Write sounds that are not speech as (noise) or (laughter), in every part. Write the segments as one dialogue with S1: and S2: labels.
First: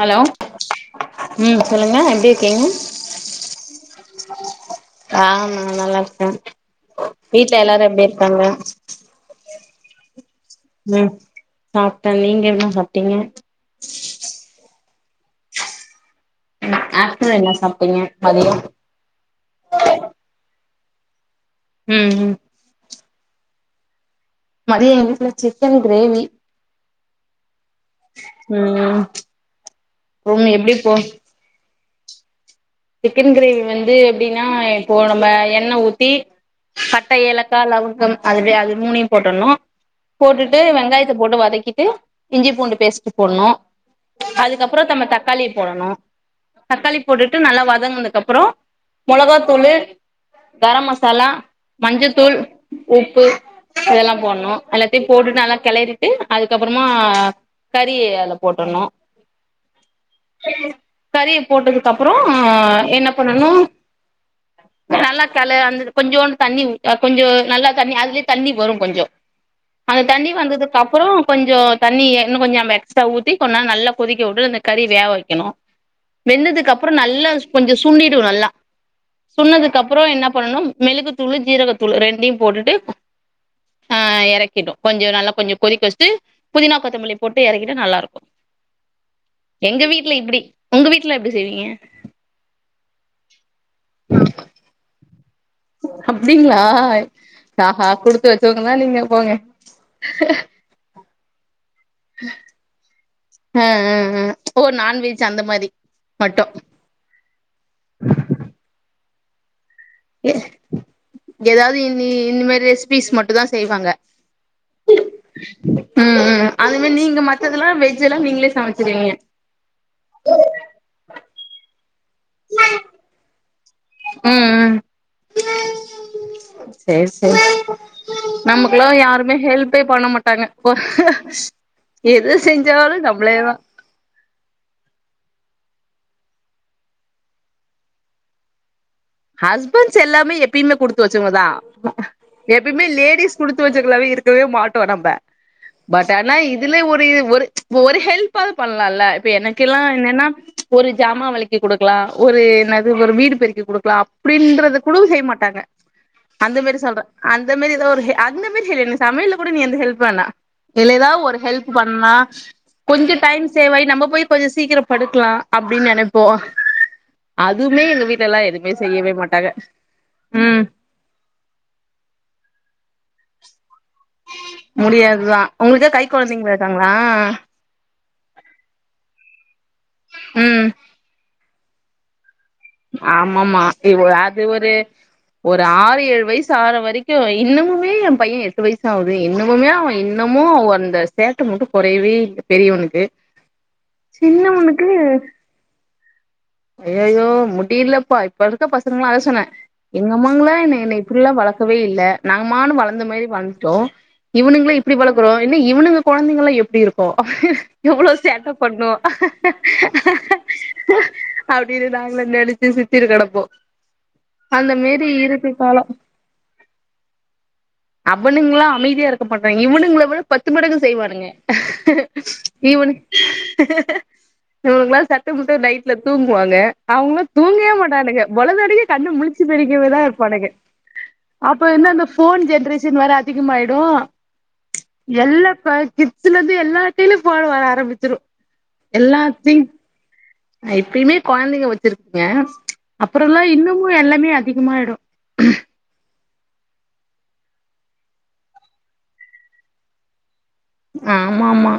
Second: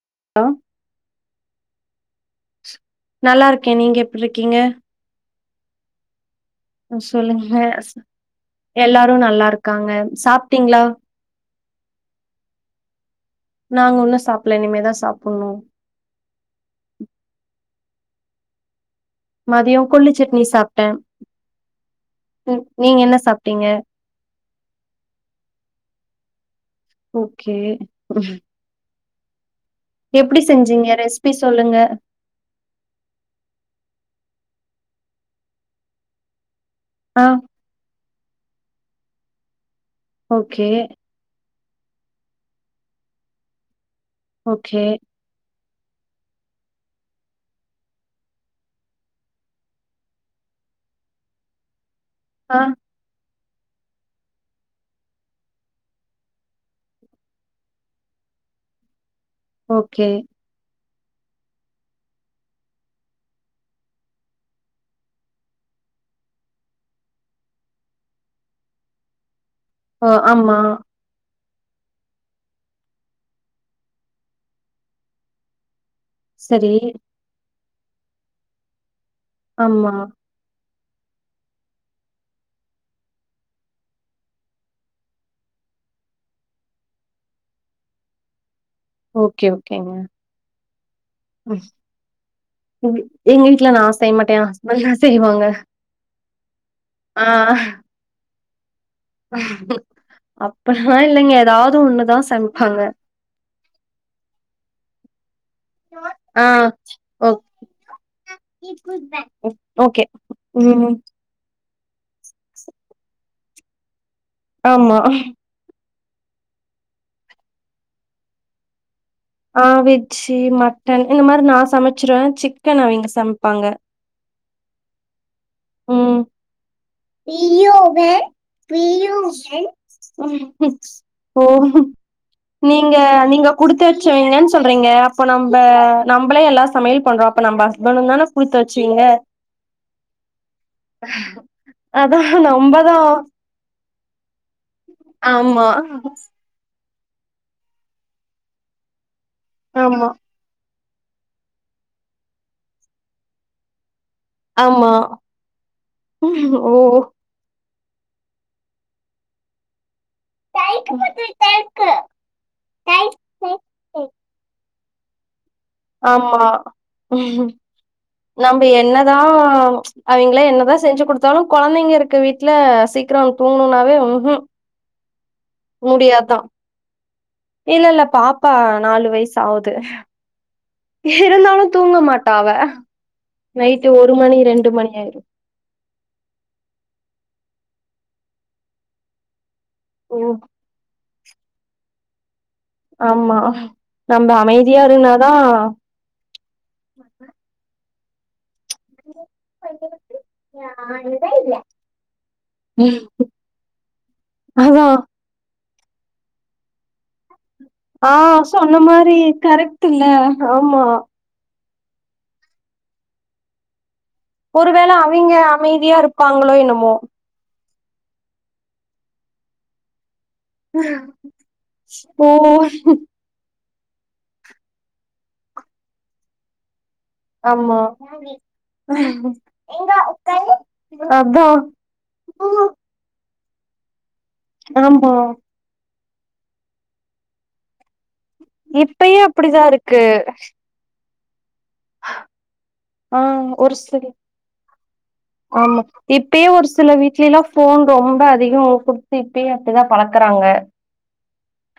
S1: hello ம் சொல்லுங்க எப்டி இருக்கீங்க
S2: நல்லா இருக்கேன் நீங்க எப்டி இருக்கீங்க
S1: ஆ நல்லா இருக்க
S2: அ சொல்லுங்க அஸ் எல்லாரு நல்லா இருக்காங்க சாப்
S1: ம் சாப்ட்ட நீங்க என்னா சாப்ட்டீங்க
S2: இல்ல இனிமே தா சாப்புட்ணு
S1: ம் ஆஃப்டர்னுன் என்னா சாப்ட்டீங்க மதியோ
S2: மதியோ கொள்ளு சட்னி சாப்ட்ட
S1: ம் ம்
S2: நீங்க என்ன சாப்ட்டீங்க
S1: மதியோ எங்க வீட்ல சிக்கன் கிரேவி
S2: ஓகே
S1: ம்
S2: எப்டி
S1: ரூம்
S2: செஞ்சீங்க
S1: போச்
S2: ரெஸ்பி சொல்லுங்க
S1: சிக்கன் கிரேவி வந்து எப்டின்னா இப்போ நம்ம எண்ண ஊத்தி பட்ட
S2: ஆ
S1: ஏல க்கா லவுங்கம் அது அது மூணயு போட்டணு போட்டுட்டு
S2: ஓகே
S1: வெங்காய த்த போட்டு வதக்கிட்டு இஞ்சி பூண்டு பேஸ்ட்டு போட்னு‌ அதுக்கப்புறோ
S2: ஓகே
S1: தம்ம தக் தக்காளிய போடணு தக்காளி போட்டுட்டு நல்லா வதங்கனக்கு அப்புறோ மொளகாத்தூளு கரம் மசாலா மஞ்சத்தூள்
S2: அ
S1: உப்பு இதெல்லா போட்ணு எல்லாத்தையு போட்டுட்டு நல்லா கெளறிட்டு அதுக்கப்புறமா கறி அதுல போட்டணு
S2: ஓகே
S1: கறிய போட்டதுக்கு அப்புறோ என்ன பண்ணணு நல்லா கள அந்த கொஞ்சோண்டு தண்ணி உ அ கொஞ்சோ நல்லா தண்ணி அதுலயே தண்ணி வரு கொஞ்சோ அந்த
S2: ஓ
S1: தண்ணி
S2: ஆமா
S1: வந்ததுக்கு அப்பறோ கொஞ்சோ தண்ணிய இன்னு கொஞ்சோ நம்ம எக்ஸ்ட்ரா ஊத்தி கொஞ்ச நேரோ நல்லா கொதிக்க உடு அந்த கறி வேவ வைக்கணு
S2: சரி
S1: வெந்ததுக்கு அப்புறோ நல்லா சு கொஞ்சோ சுண்டிடு நல்லா சுன்னதுகு
S2: ஆமா
S1: அப்புறோ என்ன பண்ணனு மெளகு தூளு ஜீரகத்தூளு ரெண்டையும் போட்டுட்டு ஆ எறக்கிடு கொஞ்சோ நல்லா கொஞ்சோ கொதிக்க வச்சிட்டு புதினா கொத்தமல்லி போட்டு எறக்கிட்டா நல்லா இருக்கு
S2: ஓகே
S1: எங்க
S2: ஓகேங்க
S1: வீட்ல இப்டி உங்க வீட்ல எப்படி
S2: ம்,
S1: செய்வீங்க
S2: (unintelligible) எங்க வீட்ல நா செய்ய மாட்ட எ ஹஸ்பண்டுதா செய்வாங்க
S1: அப்டிங்களா ஆஹா
S2: ஆ
S1: குடுத்து வச்சோவுங்க தா நீங்க போங்க
S2: அப்பல்லா இல்லைங்க எதாவது ஒண்ணுதா சமைப்பாங்க
S1: அ அ அ ஓ நான்வெஜ் அந்த மாரி
S2: ஆ
S1: மட்டு
S2: ஓ ஓகே ம்
S1: எதாவது இன்னி இன்னு மாரி ரெஸ்ப்பிஸ் மட்டு தா செய்வாங்க
S2: ஆம்மா
S1: ம் ம் அந்த மேர் நீங்க மத்ததுல்லா வெஜ் எல்லா நீங்ளே சமச்சிருவிங்க
S2: அ வெஜ்ஜி மட்டன் இந்த மாரி நா சமச்சிருவ சிக்கனு அவிங்க சமப்பாங்க
S1: ம் ம்
S2: ம்
S1: சேரி சேரி நமக்குல்லா யாருமே ஹெல்ப்பே பண்ண மாட்டாங்க
S2: ஓ
S1: எது
S2: நீங்க
S1: செஞ்சாலு
S2: நீங்க
S1: நம்மளேதா
S2: குடுத் வச்சீங்கன்னு சொல்றீங்க அப்ப தச்செய்ங்கன் சொல்றீங்க அப்போ நம்ப நம்பளே எல்லா சமையல் பண்றோ அப்ப நம்ப ஹஸ்பணுந்தன புலுத் வச்சீங்க
S1: ஹஸ்பண்ஸ் எல்லாமே எப்பயுமே குடுத்து வச்சங்கவதா
S2: அதா
S1: எப்பயுமே
S2: நம்பதா
S1: லேடிஸ் குடுத்து வச்சவங்காளவே இருக்கவே மாட்டோ நம்ப
S2: ஆமா
S1: பட் ஆனா இ துல ஒரு ஒரு ஒரு ஹெல்ப்பாவுது பண்ணலால்ல இப்ப எனக்கெல்லா
S2: ஆமா
S1: என்னென்னா ஒரு ஜாமா வெலைக்கி குடுக்கலா ஒரு என்னாது ஒரு வீடு பெருக்கி குடுக்கலா இப்டின்றது
S2: ஆமா
S1: கூடவும் செய் மாட்டாங்க அந்த மேரி
S2: ஓ
S1: சொல்றன் அந்த மேரிதா ஒரு ஹெ அந்த மேரி (unintelligible) நீ சமையல்ல கூட நீ எந்த ஹெல்ப் வேணா இல்ல
S2: தைக்கு பத்து
S1: ஏதாவு ஒரு ஹெல்ப்
S2: தேக்கு
S1: பண்ணா
S2: தை
S1: கொஞ்சொ டைம் சேவ் ஆயி
S2: தை
S1: நம்ப போய் கொஞ்சொ சீக்கிர படுக்லா அப்படின் நெனைப்போ
S2: ஆமா
S1: அதுமே எங்க வீட்டுல எல்லா எது
S2: ப்ப என்னதா அவிங்கள என்னதா செஞ்சு குடுத் த்தாலு கொழந்தைங்க இருக்க வீட்ல சீக்கரொ தூங்கணுன்னாவே ம்ஹிம்
S1: முடியாதுதா உங்குளுக்கு கை கொழந்தைங்க இருக்காங்ளா
S2: இல்ல இல்ல பாப்பா நாலு வைசு ஆவுது
S1: ம்
S2: இருந்தாலு தூங்க மாட்டா அவ
S1: ஆமாமா
S2: நைட்டு
S1: இவ
S2: ஒரு மணி
S1: அது
S2: ரெண்டு
S1: ஒரு
S2: மணி ஆயிரு
S1: ஒரு ஆறு ஏழு வைசு ஆற வரிக்கு இன்னமுமே எம் பைய எட்டு வைஸ் ஆவுது இன்னமுமே அவ
S2: ம்
S1: இன்னமு அவன் அந்த சேட்டை மட்டும் குறயவே இல்ல பெரியவனுக்கு
S2: ஆமா நம்ம
S1: சின்ன
S2: அமைதியா
S1: ஒண்ணுக்கு
S2: இருந்தாதா
S1: ஐயயோ முடியிலப்பா இப்ப இருக்க பசங்களா அதசொன்ன எங்கம்மாங்ல்லா என்ன என்னை இப்படில்லா வளக்கவே இல்ல நாங்கமானு வளந்த மேரி வளர்ந்துட்டோ இவுனுங்ல
S2: அதா
S1: இப்புடி வளக்குரோ இன்னு இவனுங்க கொழந்தைங்கள எப்புடி இருப்போ எவ்வளோ
S2: ஆ
S1: சேட்ட
S2: சொன்ன
S1: பண்ணோ
S2: மாரி கரெக்ட் இல்ல ஆமா
S1: அப்படின்னு நாங்களே நெனச்சி சிரிச்சுனு கெடப்போ அந்த
S2: ஒருவேளை
S1: மாரி
S2: அவிங்க
S1: இருக்கு காலோ
S2: அமைதியா இருப்பாங்களோ என்னமோ
S1: அவனுங்களாம் அமைதியாஇருக்கமாட்டாய்ங்க இவுனுங்ளவி பத்து மடங்கு செய்வானுங்க
S2: ஓ
S1: இவனுக் நமக்குலா சத்த முத்த நைட்ல தூங்குவாங்க அவுங்க தூங்கயே
S2: ஆமா
S1: மாட்டானுங்க பொலதனிக்கு கண்ணு முளிச்சு
S2: அதா
S1: பெடிக்கவேதா இருப்பானுங்க அப்ப இந்து அந்த ஃபோன் ஜென்ரேஷ் ஷன் வேற அதிகமாயிடு
S2: ஆமா
S1: எல்லா ப்ப கிட்ஸ்லந்து எல்லாத்தியுமே ஃபோனு வர ஆரமிச்சுரு
S2: இப்பயு அப்படிதாருக்கு
S1: அ இப்பயுமே கொழந்தைக வ ச்சருக்குங்க
S2: ஆ
S1: அப்பறல்லா
S2: ஒரு
S1: இன்னமு
S2: சில
S1: எல்லாமே அதிகமாய்டு
S2: ஆமா இப்பயே ஒரு சில வீட்லிலா ஃபோன் ரொம்ப அதிகொ குடுத்து இப்பயே அப்பிதா பளக்கறாங்க
S1: ஆமா ஆமா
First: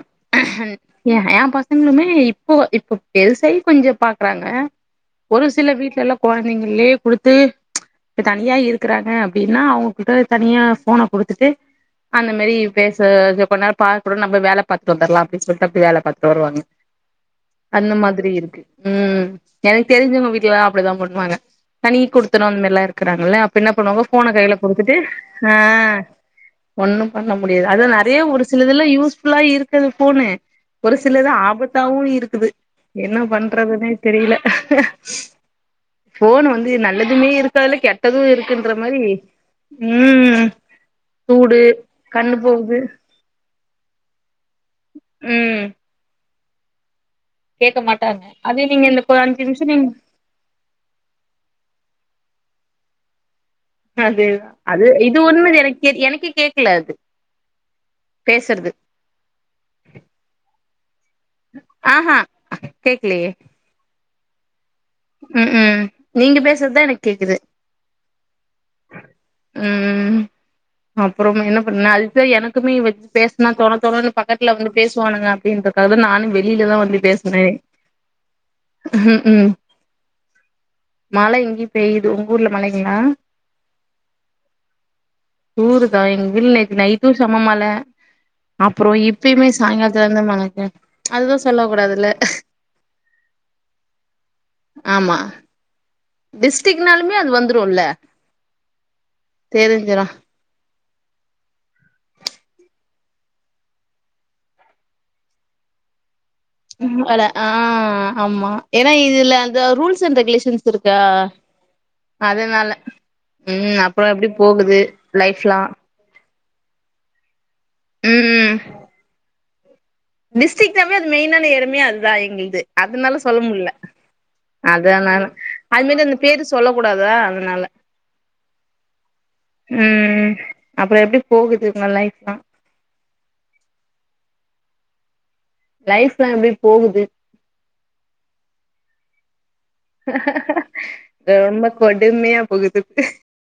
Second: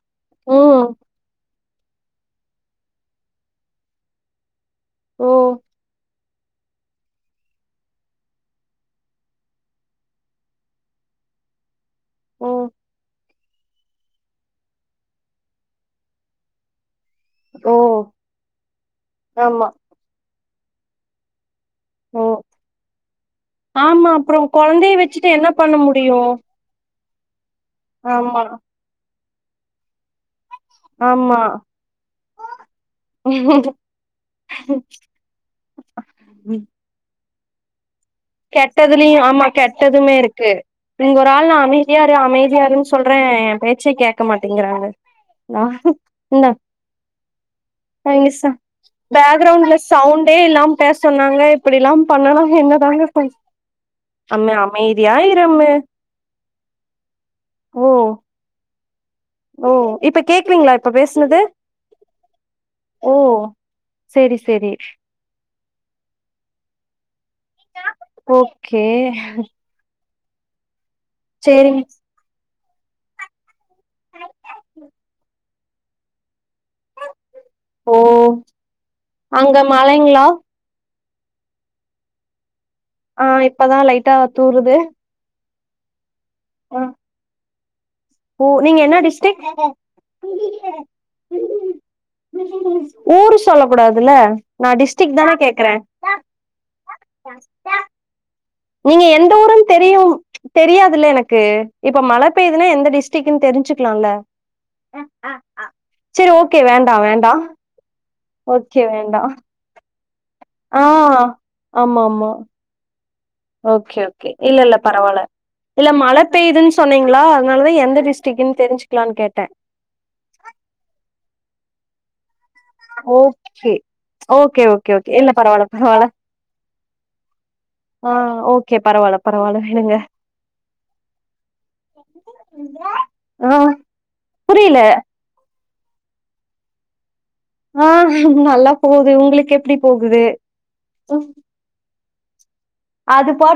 S1: எ எ பசங்களுமே இப்போ இப்ப பெருசாயி கொஞ்சோ பாக்குறாங்க
S2: ஓ
S1: ஒரு சில வீட்லலா கொழந்தைங்கள்லயே குடுத்து இப்ப தனியா இருக்கறாங்க அப்டினா அவுங்ககிட்ட தனியா ஃபோன குடுத்துட்டு அந்த
S2: ஓ
S1: மாரி பேச கொஞ்சோ நேரோ பாக்கடு நம்ம வேல பாத்துட்டு வந்தர்லா அப்டின் சொல்ட்டு அப்டியே வேல பாத்தட்டு வருவாங்க
S2: ஓ
S1: அந்த மாதிரி இருக்கு ம்
S2: ஆமா
S1: எனக் தெரிஞ்சோங்க வீட்லலா அப்டிதா பண்ணுவாங்க தனி
S2: ஓ
S1: குடுத்தணு அந்த மாரிலா இருக்கறாங்கள அப்ப என்ன பண்ணுவாங்க
S2: ஆமா
S1: ஃபோன
S2: அப்றோ
S1: கைல குடுத்துட்டு
S2: கொழந்தைய வச்சுட்டு என்ன
S1: ஆ
S2: பண்ண முடியு
S1: ஒன்னு பண்ண முடியாது அத்தா நறைய ஒரு
S2: ஆமா
S1: சிலதுலா யூஸ் ஃபுல்லா இருக்குது ஃபோனு ஒரு சிலது
S2: ஆமா
S1: ஆபத்தாவு இருக்குது என்ன பண்றதுன்னே தெரில ஃபோன் வந்து நல்லதுமே இருக்கால கெட்
S2: கெட்டதுலயு ஆமா கெட்டதுமே
S1: ம்
S2: இருக்கு இங்க ஒரு ஆள் நா
S1: சூடு
S2: அமைதியா இரு
S1: கண்ணு
S2: அமைதியா
S1: போகுது
S2: இருன் சொல் றோ எ பேச்சே கேக்க மாட்டேங்கிறாங்க
S1: ம் கேக்க மாட்டாங்க
S2: மிஸ்ஸு
S1: அதே நீங்க இந்த ஒரு அஞ்சு நிமிஷோ
S2: பேக்ரவுண்ட்ல
S1: நீங்க
S2: சவுண்டே இல்லாம் பேஸ் சொன்னாங்க இப்டிலா பண்ணா என்னதாங்க பண்
S1: அது
S2: அம்மு
S1: அது
S2: அமைதியா
S1: இது
S2: இரு
S1: ஒன்னு
S2: அம்மு
S1: எனக்கு எனக்கே கேக்கல அது
S2: ஓ
S1: பேசுறது
S2: ஓ இப்ப கேக்லைங்ளா இப்ப பேசுனது
S1: ஆஹா
S2: ஓ
S1: கேக்கலையே
S2: சேரி சேரி
S1: ம் ம் நீங்க பேசுறதுதா எனக்கு கேக்குது
S2: ஓகே
S1: ம் அப்புறமா என்ன
S2: சேரிங்க
S1: பண்ணால் இங்க எனக்குமே பேசனா தோண தோண பக்கத்துல வந்து பேசுவானுங்க அப்டின்றக்காக நானு வெளிலதா வந்து பேசற
S2: ஓ அங்க மழைங்ளா
S1: மழ இங்யு பெய்து உங்க ஊர்ல மழைங்ளா
S2: ஆ இப்பதா லைட்டா தூறுது
S1: தூறுதா எங்க ஊர்ல நேத்து நைட்டும் சம மழ
S2: ஓ நீங்க
S1: அப்புறோ
S2: என்ன டிஸ்டிக்
S1: இப்பயுமே சாயங்காலத்துலருந்து மழைங்க அதுதா சொல்ல கூடாதுல்ல
S2: ஊரு சொல்லகூடாதுல்ல நா டிஸ்ட்ரிக் தான‌கேக்குற
S1: டிஸ்ட்டிக்னாலுமே அது வந்துருல
S2: நீங்க எந்த ஊருன் தெரியும் தெரியாதுல்ல எனக்கு இப்ப மழ பெய்துனா எந்த டிஸ்ட்டிக்ன் தெரிஞ்சுக்லால சேரி ஓகேங்
S1: ம் அதுல ஆ ஆமா
S2: ஓகே
S1: எனா
S2: வேண்டா
S1: இதுல அந்த ரூல்ஸ் அண்ட் ரெகுலேஸ்‌‌‌ஷன்
S2: ஆ
S1: வெச்சிருக்கா
S2: ஆமா ஆமா
S1: அதனால ம்
S2: ஓகே
S1: அப்புறோ
S2: ஓகே
S1: எப்டி
S2: இல்ல இல்ல
S1: போகுது
S2: பரவால்ல
S1: லைஃப்லா
S2: இல்ல மழ பெய்துன் சொன்னீங்ளா அதனாலதா எந்த
S1: ம்
S2: டிஸ்டிக்ன் தெரிஞ்சிக்லான் கேட்ட
S1: டிஸ்ட்டிக்னாமே அது மெயின்னான எடமே அதுதா எங்குள்து அதனால சொல்ல முடில
S2: ஓகே ஓகே ஓகே ஓகே
S1: அதனால
S2: இல்ல பரவால்ல
S1: அது மாரி
S2: பரவால்ல
S1: அந்த பேரு சொல்ல கூடாதா அதனால
S2: ஆ ஓகே பரவால்ல பரவால்ல விடுங்க
S1: ம் அப்பறோ எப்டி போகுது உங்க லைஃப்லா
S2: ஆ புரில
S1: லைஃப்லா எப்டி போகுது
S2: ஆ நல்லா போகுது உங்குளுக்கு எப்டி போகுது
S1: ரொம்ப கொடுமையா போகுது
S2: அது பாட்